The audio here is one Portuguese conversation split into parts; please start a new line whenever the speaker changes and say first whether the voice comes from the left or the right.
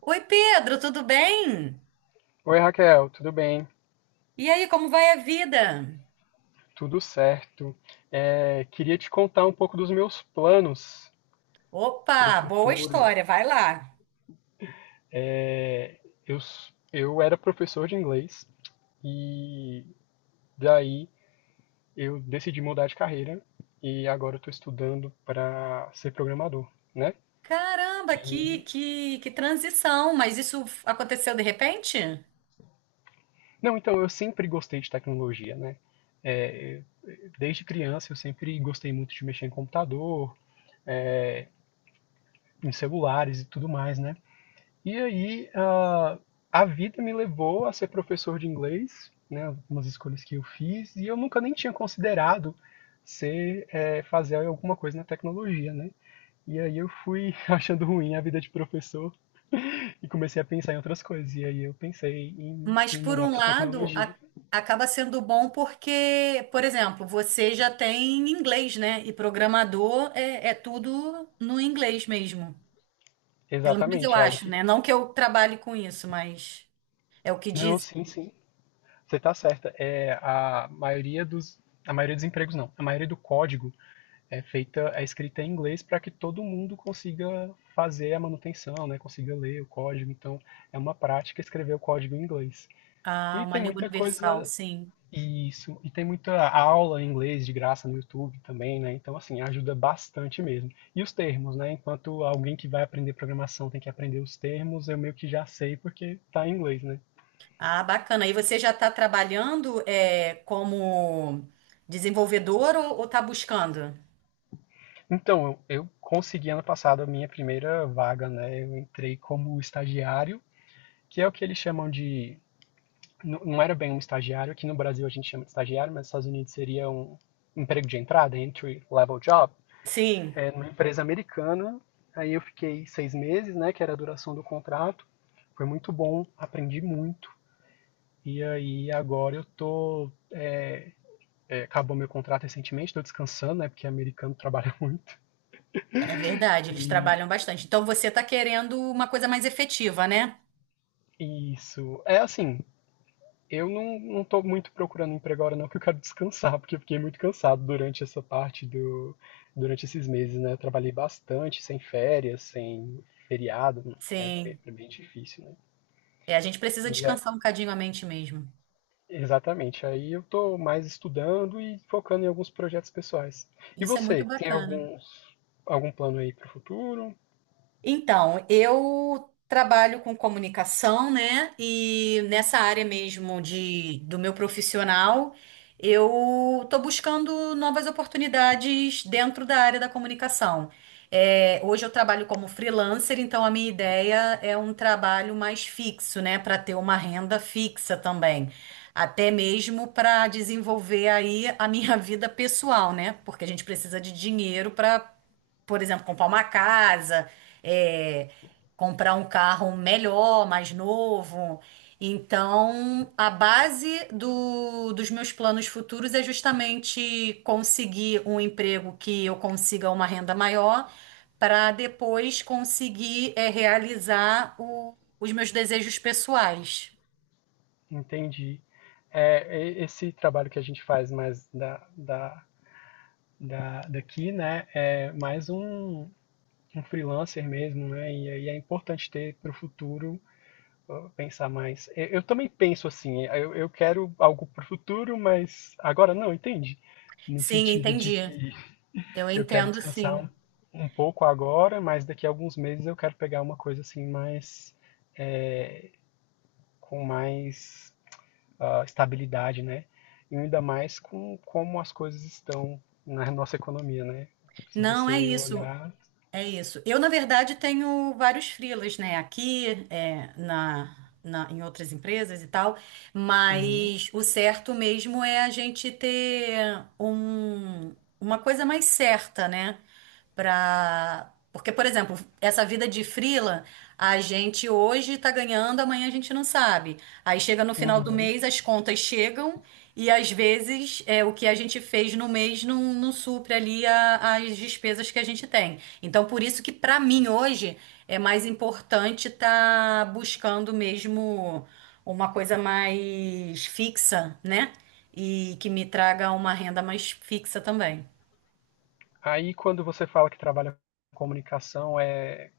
right: Oi, Pedro, tudo bem?
left: Oi Raquel, tudo bem?
right: E aí, como vai a vida?
left: Tudo certo. É, queria te contar um pouco dos meus planos para o
right: Opa, boa
left: futuro.
right: história, vai lá.
left: É, eu era professor de inglês e daí eu decidi mudar de carreira e agora estou estudando para ser programador, né?
right: Caramba, que,
left: E
right: que, que transição, mas isso aconteceu de repente?
left: não, então eu sempre gostei de tecnologia, né? É, eu- Desde criança eu sempre gostei muito de mexer em computador, em celulares e tudo mais, né? E aí, a vida me levou a ser professor de inglês, né, umas escolhas que eu fiz, e eu nunca nem tinha considerado fazer alguma coisa na tecnologia, né? E aí eu fui achando ruim a vida de professor e comecei a pensar em outras coisas. E aí eu pensei em,
right: Mas
left: em
right: por
left: mudar
right: um
left: para
right: lado,
left: tecnologia.
right: acaba sendo bom porque, por exemplo, você já tem inglês, né? E programador é tudo no inglês mesmo. Pelo menos eu
left: Exatamente. Aí,
right: acho, né? Não que eu trabalhe com isso, mas é o que
left: não,
right: diz.
left: sim, sim. Você está certa. É a maioria dos empregos não. A maioria do código é feita, é escrita em inglês para que todo mundo consiga fazer a manutenção, né? Consiga ler o código. Então, é uma prática escrever o código em inglês.
right: Ah,
left: E
right: uma
left: tem
right: língua
left: muita
right: universal,
left: coisa,
right: sim.
left: isso. E tem muita aula em inglês de graça no YouTube também, né? Então, assim, ajuda bastante mesmo. E os termos, né? Enquanto alguém que vai aprender programação tem que aprender os termos, eu meio que já sei porque tá em inglês, né?
right: Ah, bacana. E você já está trabalhando como desenvolvedor ou está buscando?
left: Então, eu consegui ano passado a minha primeira vaga, né? Eu entrei como estagiário, que é o que eles chamam de, não, não era bem um estagiário, aqui no Brasil a gente chama de estagiário, mas nos Estados Unidos seria um emprego de entrada, entry level job,
right: Sim,
left: numa empresa americana. Aí eu fiquei 6 meses, né, que era a duração do contrato. Foi muito bom, aprendi muito. E aí agora acabou meu contrato recentemente, tô descansando, né? Porque americano trabalha muito.
right: é verdade, eles
left: E
right: trabalham bastante. Então você está querendo uma coisa mais efetiva, né?
left: isso. É assim, Eu não tô muito procurando emprego agora, não, que eu quero descansar, porque eu fiquei muito cansado durante essa parte do, durante esses meses, né? Eu trabalhei bastante, sem férias, sem feriado, né? é bem,
right: Sim.
left: é bem difícil, né?
right: É, a gente precisa
left: E é-
right: descansar um bocadinho a mente mesmo.
left: exatamente, aí eu tô mais estudando e focando em alguns projetos pessoais. E
right: Isso é muito
left: você, tem
right: bacana.
left: algum plano aí para o futuro?
right: Então, eu trabalho com comunicação, né? E nessa área mesmo de, do meu profissional, eu estou buscando novas oportunidades dentro da área da comunicação. É, hoje eu trabalho como freelancer, então a minha ideia é um trabalho mais fixo, né? Para ter uma renda fixa também. Até mesmo para desenvolver aí a minha vida pessoal, né? Porque a gente precisa de dinheiro, por exemplo, comprar uma casa, é, comprar um carro melhor, mais novo. Então, a base dos meus planos futuros é justamente conseguir um emprego que eu consiga uma renda maior, para depois conseguir, realizar os meus desejos pessoais.
left: Entendi. Esse trabalho que a gente faz mais daqui, né? É mais um freelancer mesmo, né? E aí é importante ter para o futuro pensar mais. Eu também penso assim, eu quero algo para o futuro, mas agora não, entende? No
right: Sim,
left: sentido de
right: entendi.
left: que
right: Eu
left: eu quero
right: entendo,
left: descansar
right: sim.
left: um pouco agora, mas daqui a alguns meses eu quero pegar uma coisa assim mais com mais estabilidade, né? E ainda mais como as coisas estão na nossa economia, né? Se
right: Não é
left: você
right: isso.
left: olhar,
right: É isso. Eu, na verdade, tenho vários freelas, né? Aqui, em outras empresas e tal,
left: uhum,
right: mas o certo mesmo é a gente ter uma coisa mais certa, né? Pra... Porque, por exemplo, essa vida de freela, a gente hoje tá ganhando, amanhã a gente não sabe. Aí chega no final do
left: uhum.
right: mês, as contas chegam e às vezes o que a gente fez no mês não supre ali as despesas que a gente tem. Então, por isso que para mim hoje é mais importante estar buscando mesmo uma coisa mais fixa, né? E que me traga uma renda mais fixa também.
left: Aí, quando você fala que trabalha com comunicação, é,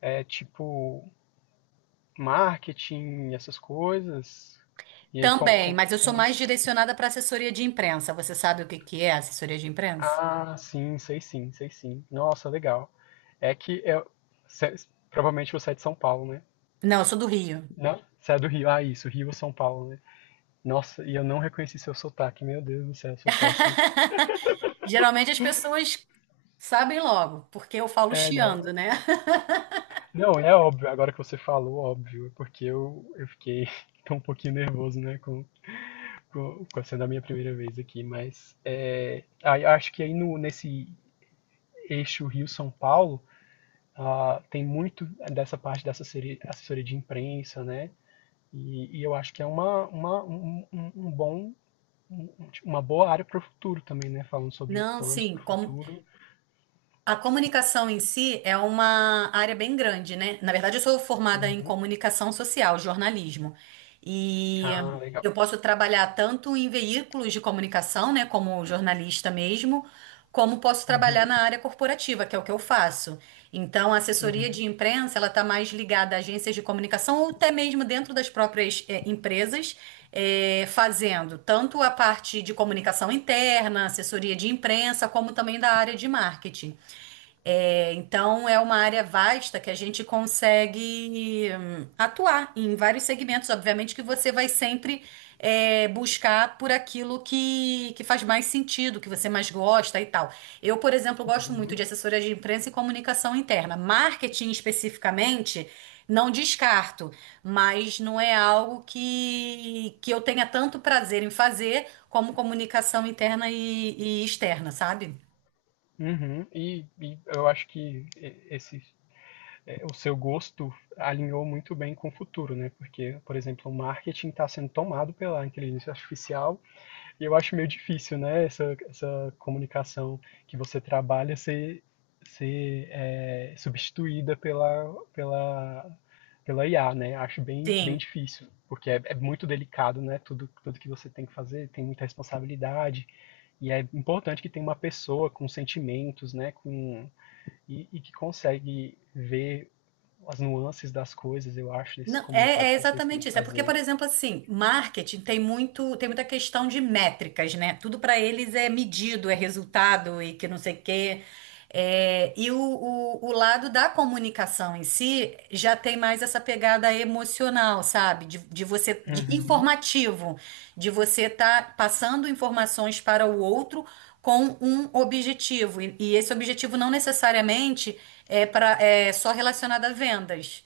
left: é tipo marketing, essas coisas? E aí,
right: Também, mas eu sou
left: como
right: mais
left: isso?
right: direcionada para assessoria de imprensa. Você sabe o que que é assessoria de imprensa?
left: Ah, sim, sei sim, sei sim. Nossa, legal. É que é, cê- provavelmente você é de São Paulo, né?
right: Não, eu sou do Rio.
left: Não? Você é do Rio? Ah, isso, Rio ou São Paulo, né? Nossa, e eu não reconheci seu sotaque, meu Deus do céu, eu sou péssimo.
right: Geralmente as pessoas sabem logo, porque eu falo
left: É,
right: chiando,
left: não.
right: né?
left: Não, é óbvio, agora que você falou, óbvio, é porque eu fiquei tão um pouquinho nervoso, né, com sendo a minha primeira vez aqui, mas aí acho que aí no, nesse eixo Rio-São Paulo tem muito dessa parte da assessoria, assessoria de imprensa, né? E eu acho que é uma, um, um um um bom, tipo, uma boa área para o futuro também, né? Falando sobre
right: Não,
left: planos
right: sim,
left: para o
right: como,
left: futuro.
right: a comunicação em si é uma área bem grande, né? Na verdade, eu sou formada em
left: Uhum.
right: comunicação social, jornalismo. E
left: Ah, legal.
right: eu posso trabalhar tanto em veículos de comunicação, né, como jornalista mesmo, como posso trabalhar
left: Uhum,
right: na área corporativa, que é o que eu faço. Então, a assessoria
left: uhum,
right: de imprensa, ela está mais ligada a agências de comunicação ou até mesmo dentro das próprias, empresas, fazendo tanto a parte de comunicação interna, assessoria de imprensa, como também da área de marketing. É, então, é uma área vasta que a gente consegue atuar em vários segmentos. Obviamente que você vai sempre buscar por aquilo que faz mais sentido, que você mais gosta e tal. Eu, por exemplo, gosto muito de
left: uhum,
right: assessoria de imprensa e comunicação interna. Marketing especificamente, não descarto, mas não é algo que eu tenha tanto prazer em fazer como comunicação interna e externa, sabe?
left: uhum. E eu acho que esse o seu gosto alinhou muito bem com o futuro, né? Porque, por exemplo, o marketing está sendo tomado pela inteligência artificial e eu acho meio difícil, né? Essa comunicação que você trabalha ser substituída pela IA, né? Acho bem, bem
right: Sim.
left: difícil, porque é muito delicado, né? Tudo que você tem que fazer tem muita responsabilidade. E é importante que tenha uma pessoa com sentimentos, né, e que consegue ver as nuances das coisas, eu acho, desses
right: Não, é
left: comunicados que vocês têm
right: exatamente
left: que
right: isso. É porque, por
left: fazer.
right: exemplo, assim, marketing tem muita questão de métricas, né? Tudo para eles é medido, é resultado e que não sei o quê. É, e o lado da comunicação em si já tem mais essa pegada emocional, sabe? De você, de
left: Uhum,
right: informativo, de você estar passando informações para o outro com um objetivo. E esse objetivo não necessariamente é só relacionado a vendas.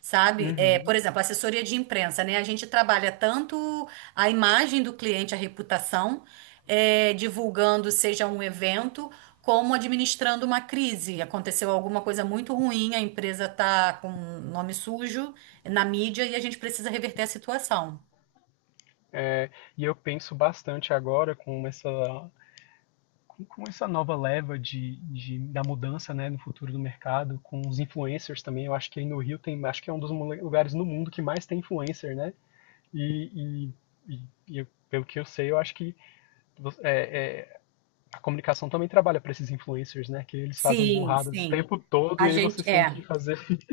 right: Sabe? É,
left: uhum.
right: por exemplo, assessoria de imprensa, né? A gente trabalha tanto a imagem do cliente, a reputação, divulgando, seja um evento, como administrando uma crise. Aconteceu alguma coisa muito ruim, a empresa está com nome sujo na mídia e a gente precisa reverter a situação.
left: E eu penso bastante agora com essa nova leva da mudança, né, no futuro do mercado, com os influencers também. Eu acho que aí no Rio tem, acho que é um dos lugares no mundo que mais tem influencer, né? E, e- e pelo que eu sei, eu acho que é- é, a comunicação também trabalha para esses influencers, né? Que eles fazem
right: Sim,
left: burradas o
right: sim.
left: tempo todo
right: A
left: e aí
right: gente
left: vocês têm que
right: é,
left: fazer,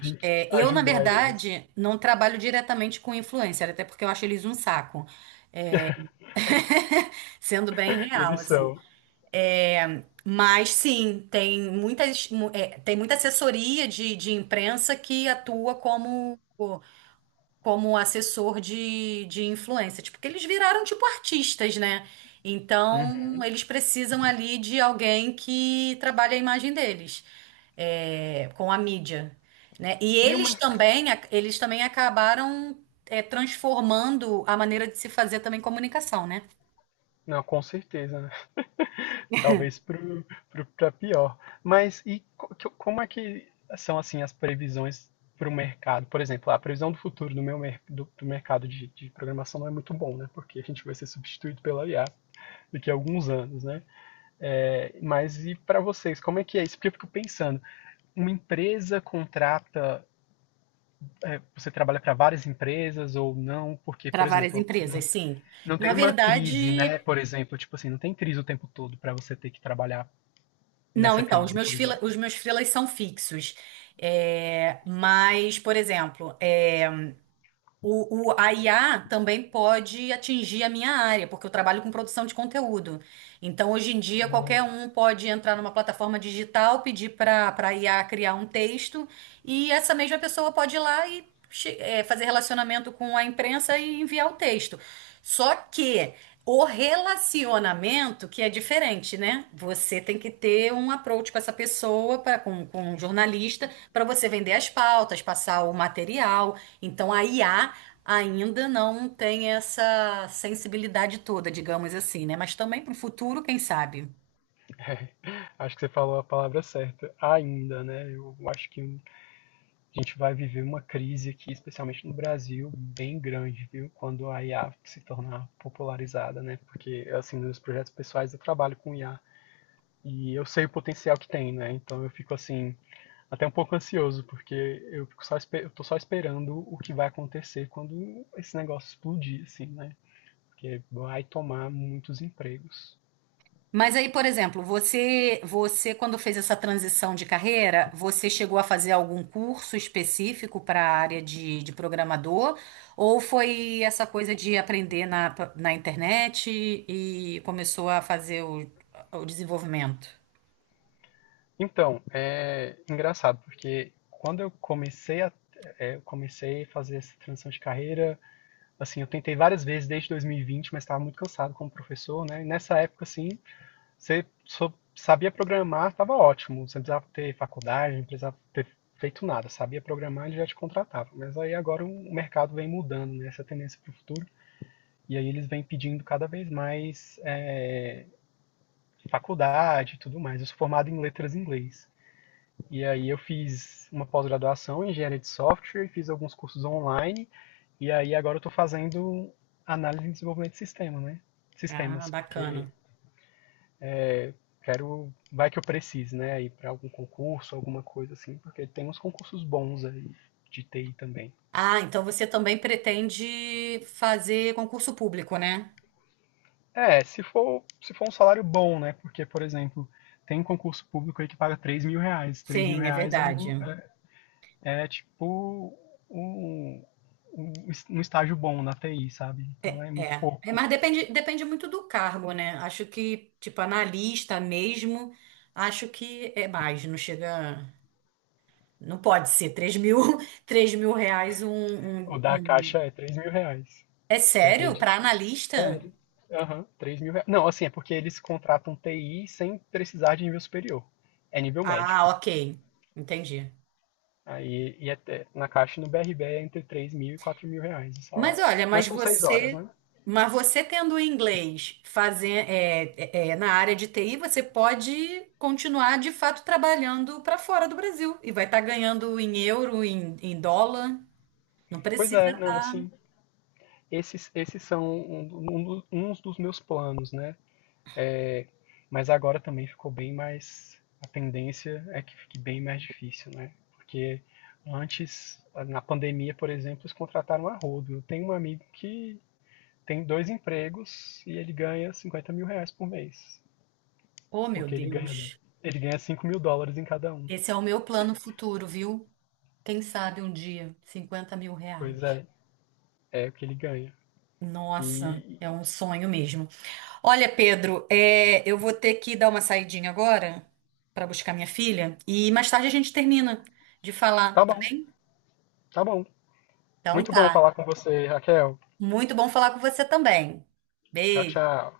left: tem que
right: É, eu, na
left: ajudar eles.
right: verdade, não trabalho diretamente com influencer, até porque eu acho eles um saco, sendo bem real,
left: Eles
right: assim.
left: são.
right: É, mas sim, tem muita assessoria de imprensa que atua como, como assessor de influência, tipo, porque eles viraram tipo artistas, né? Então,
left: Uhum.
right: eles precisam ali de alguém que trabalhe a imagem deles, com a mídia, né? E
left: E o
right: eles
left: mercado.
right: também, eles também acabaram, transformando a maneira de se fazer também comunicação, né?
left: Não, com certeza, né? Talvez pra pior. Mas e como é que são assim as previsões para o mercado? Por exemplo, a previsão do futuro do mercado de programação não é muito bom, né? Porque a gente vai ser substituído pela IA daqui a alguns anos, né? É, mas e para vocês, como é que é isso? Porque eu fico pensando, uma empresa contrata. Você trabalha para várias empresas ou não? Porque,
right: Para
left: por
right: várias
left: exemplo, um
right: empresas, sim.
left: Não
right: Na
left: tem uma crise,
right: verdade,
left: né? Por exemplo, tipo assim, não tem crise o tempo todo pra você ter que trabalhar
right: não,
left: nessa
right: então, os
left: crise,
right: meus
left: por
right: freela,
left: exemplo.
right: os meus freelas são fixos. É, mas, por exemplo, a IA também pode atingir a minha área, porque eu trabalho com produção de conteúdo. Então, hoje em dia, qualquer um pode entrar numa plataforma digital, pedir para a IA criar um texto, e essa mesma pessoa pode ir lá e fazer relacionamento com a imprensa e enviar o texto. Só que o relacionamento que é diferente, né? Você tem que ter um approach com essa pessoa, com um jornalista, para você vender as pautas, passar o material. Então, a IA ainda não tem essa sensibilidade toda, digamos assim, né? Mas também para o futuro, quem sabe?
left: Acho que você falou a palavra certa. Ainda, né? Eu acho que a gente vai viver uma crise aqui, especialmente no Brasil, bem grande, viu? Quando a IA se tornar popularizada, né? Porque, assim, nos projetos pessoais eu trabalho com IA e eu sei o potencial que tem, né? Então eu fico assim, até um pouco ansioso, porque eu tô só esperando o que vai acontecer quando esse negócio explodir, assim, né? Porque vai tomar muitos empregos.
right: Mas aí, por exemplo, você quando fez essa transição de carreira, você chegou a fazer algum curso específico para a área de programador? Ou foi essa coisa de aprender na internet e começou a fazer o desenvolvimento?
left: Então, é engraçado, porque quando eu comecei a fazer essa transição de carreira, assim, eu tentei várias vezes desde 2020, mas estava muito cansado como professor, né? E nessa época, assim, você só sabia programar, estava ótimo, você não precisava ter faculdade, não precisava ter feito nada, sabia programar, ele já te contratava. Mas aí agora o mercado vem mudando, né? Essa tendência para o futuro. E aí eles vêm pedindo cada vez mais faculdade e tudo mais. Eu sou formado em letras em inglês. E aí eu fiz uma pós-graduação em engenharia de software, fiz alguns cursos online, e aí agora eu estou fazendo análise e desenvolvimento de sistema, né?
right: Ah,
left: Sistemas, porque
right: bacana.
left: quero, vai que eu precise, né? Ir para algum concurso, alguma coisa assim, porque tem uns concursos bons aí de TI também.
right: Ah, então você também pretende fazer concurso público, né?
left: É, se for um salário bom, né? Porque, por exemplo, tem um concurso público aí que paga R$ 3.000. três mil
right: Sim, é
left: reais
right: verdade.
left: é É tipo um, um, um estágio bom na TI, sabe? Então
right: É.
left: é muito
right: É,
left: pouco.
right: mas depende, depende muito do cargo, né? Acho que, tipo, analista mesmo, acho que é mais, não chega. Não pode ser 3 mil, 3 mil reais um,
left: O da Caixa é R$ 3.000.
right: É
left: Você
right: sério? Para
left: acredita?
right: analista?
left: Sério? Aham, R$ 3.000. Não, assim, é porque eles contratam TI sem precisar de nível superior. É nível médio.
right: Ah, ok. Entendi.
left: Aí, e até, na Caixa e no BRB é entre R$ 3.000 e R$ 4.000 de
right: Mas
left: salário.
right: olha,
left: Mas
right: mas
left: são 6 horas,
right: você,
left: né?
right: mas você tendo o inglês fazer, na área de TI, você pode continuar de fato trabalhando para fora do Brasil e vai estar ganhando em euro, em dólar. Não
left: Pois
right: precisa
left: é, não,
right: tá...
left: assim, esses são uns dos meus planos, né? Mas agora também ficou bem mais. A tendência é que fique bem mais difícil, né? Porque antes, na pandemia, por exemplo, eles contrataram a rodo. Eu tenho um amigo que tem dois empregos e ele ganha R$ 50.000 por mês.
right: Oh, meu
left: Porque ele ganha,
right: Deus.
left: ele ganha US$ 5.000 em cada um.
right: Esse é o meu plano futuro, viu? Quem sabe um dia, 50 mil
left: Pois
right: reais.
left: é, é o que ele ganha.
right: Nossa,
left: E
right: é um sonho mesmo. Olha, Pedro, eu vou ter que dar uma saidinha agora para buscar minha filha e mais tarde a gente termina de
left: tá
right: falar, tá
left: bom,
right: bem?
left: tá bom.
right: Então
left: Muito bom
right: tá.
left: falar com você, Raquel.
right: Muito bom falar com você também.
left: Tchau,
right: Beijo.
left: tchau.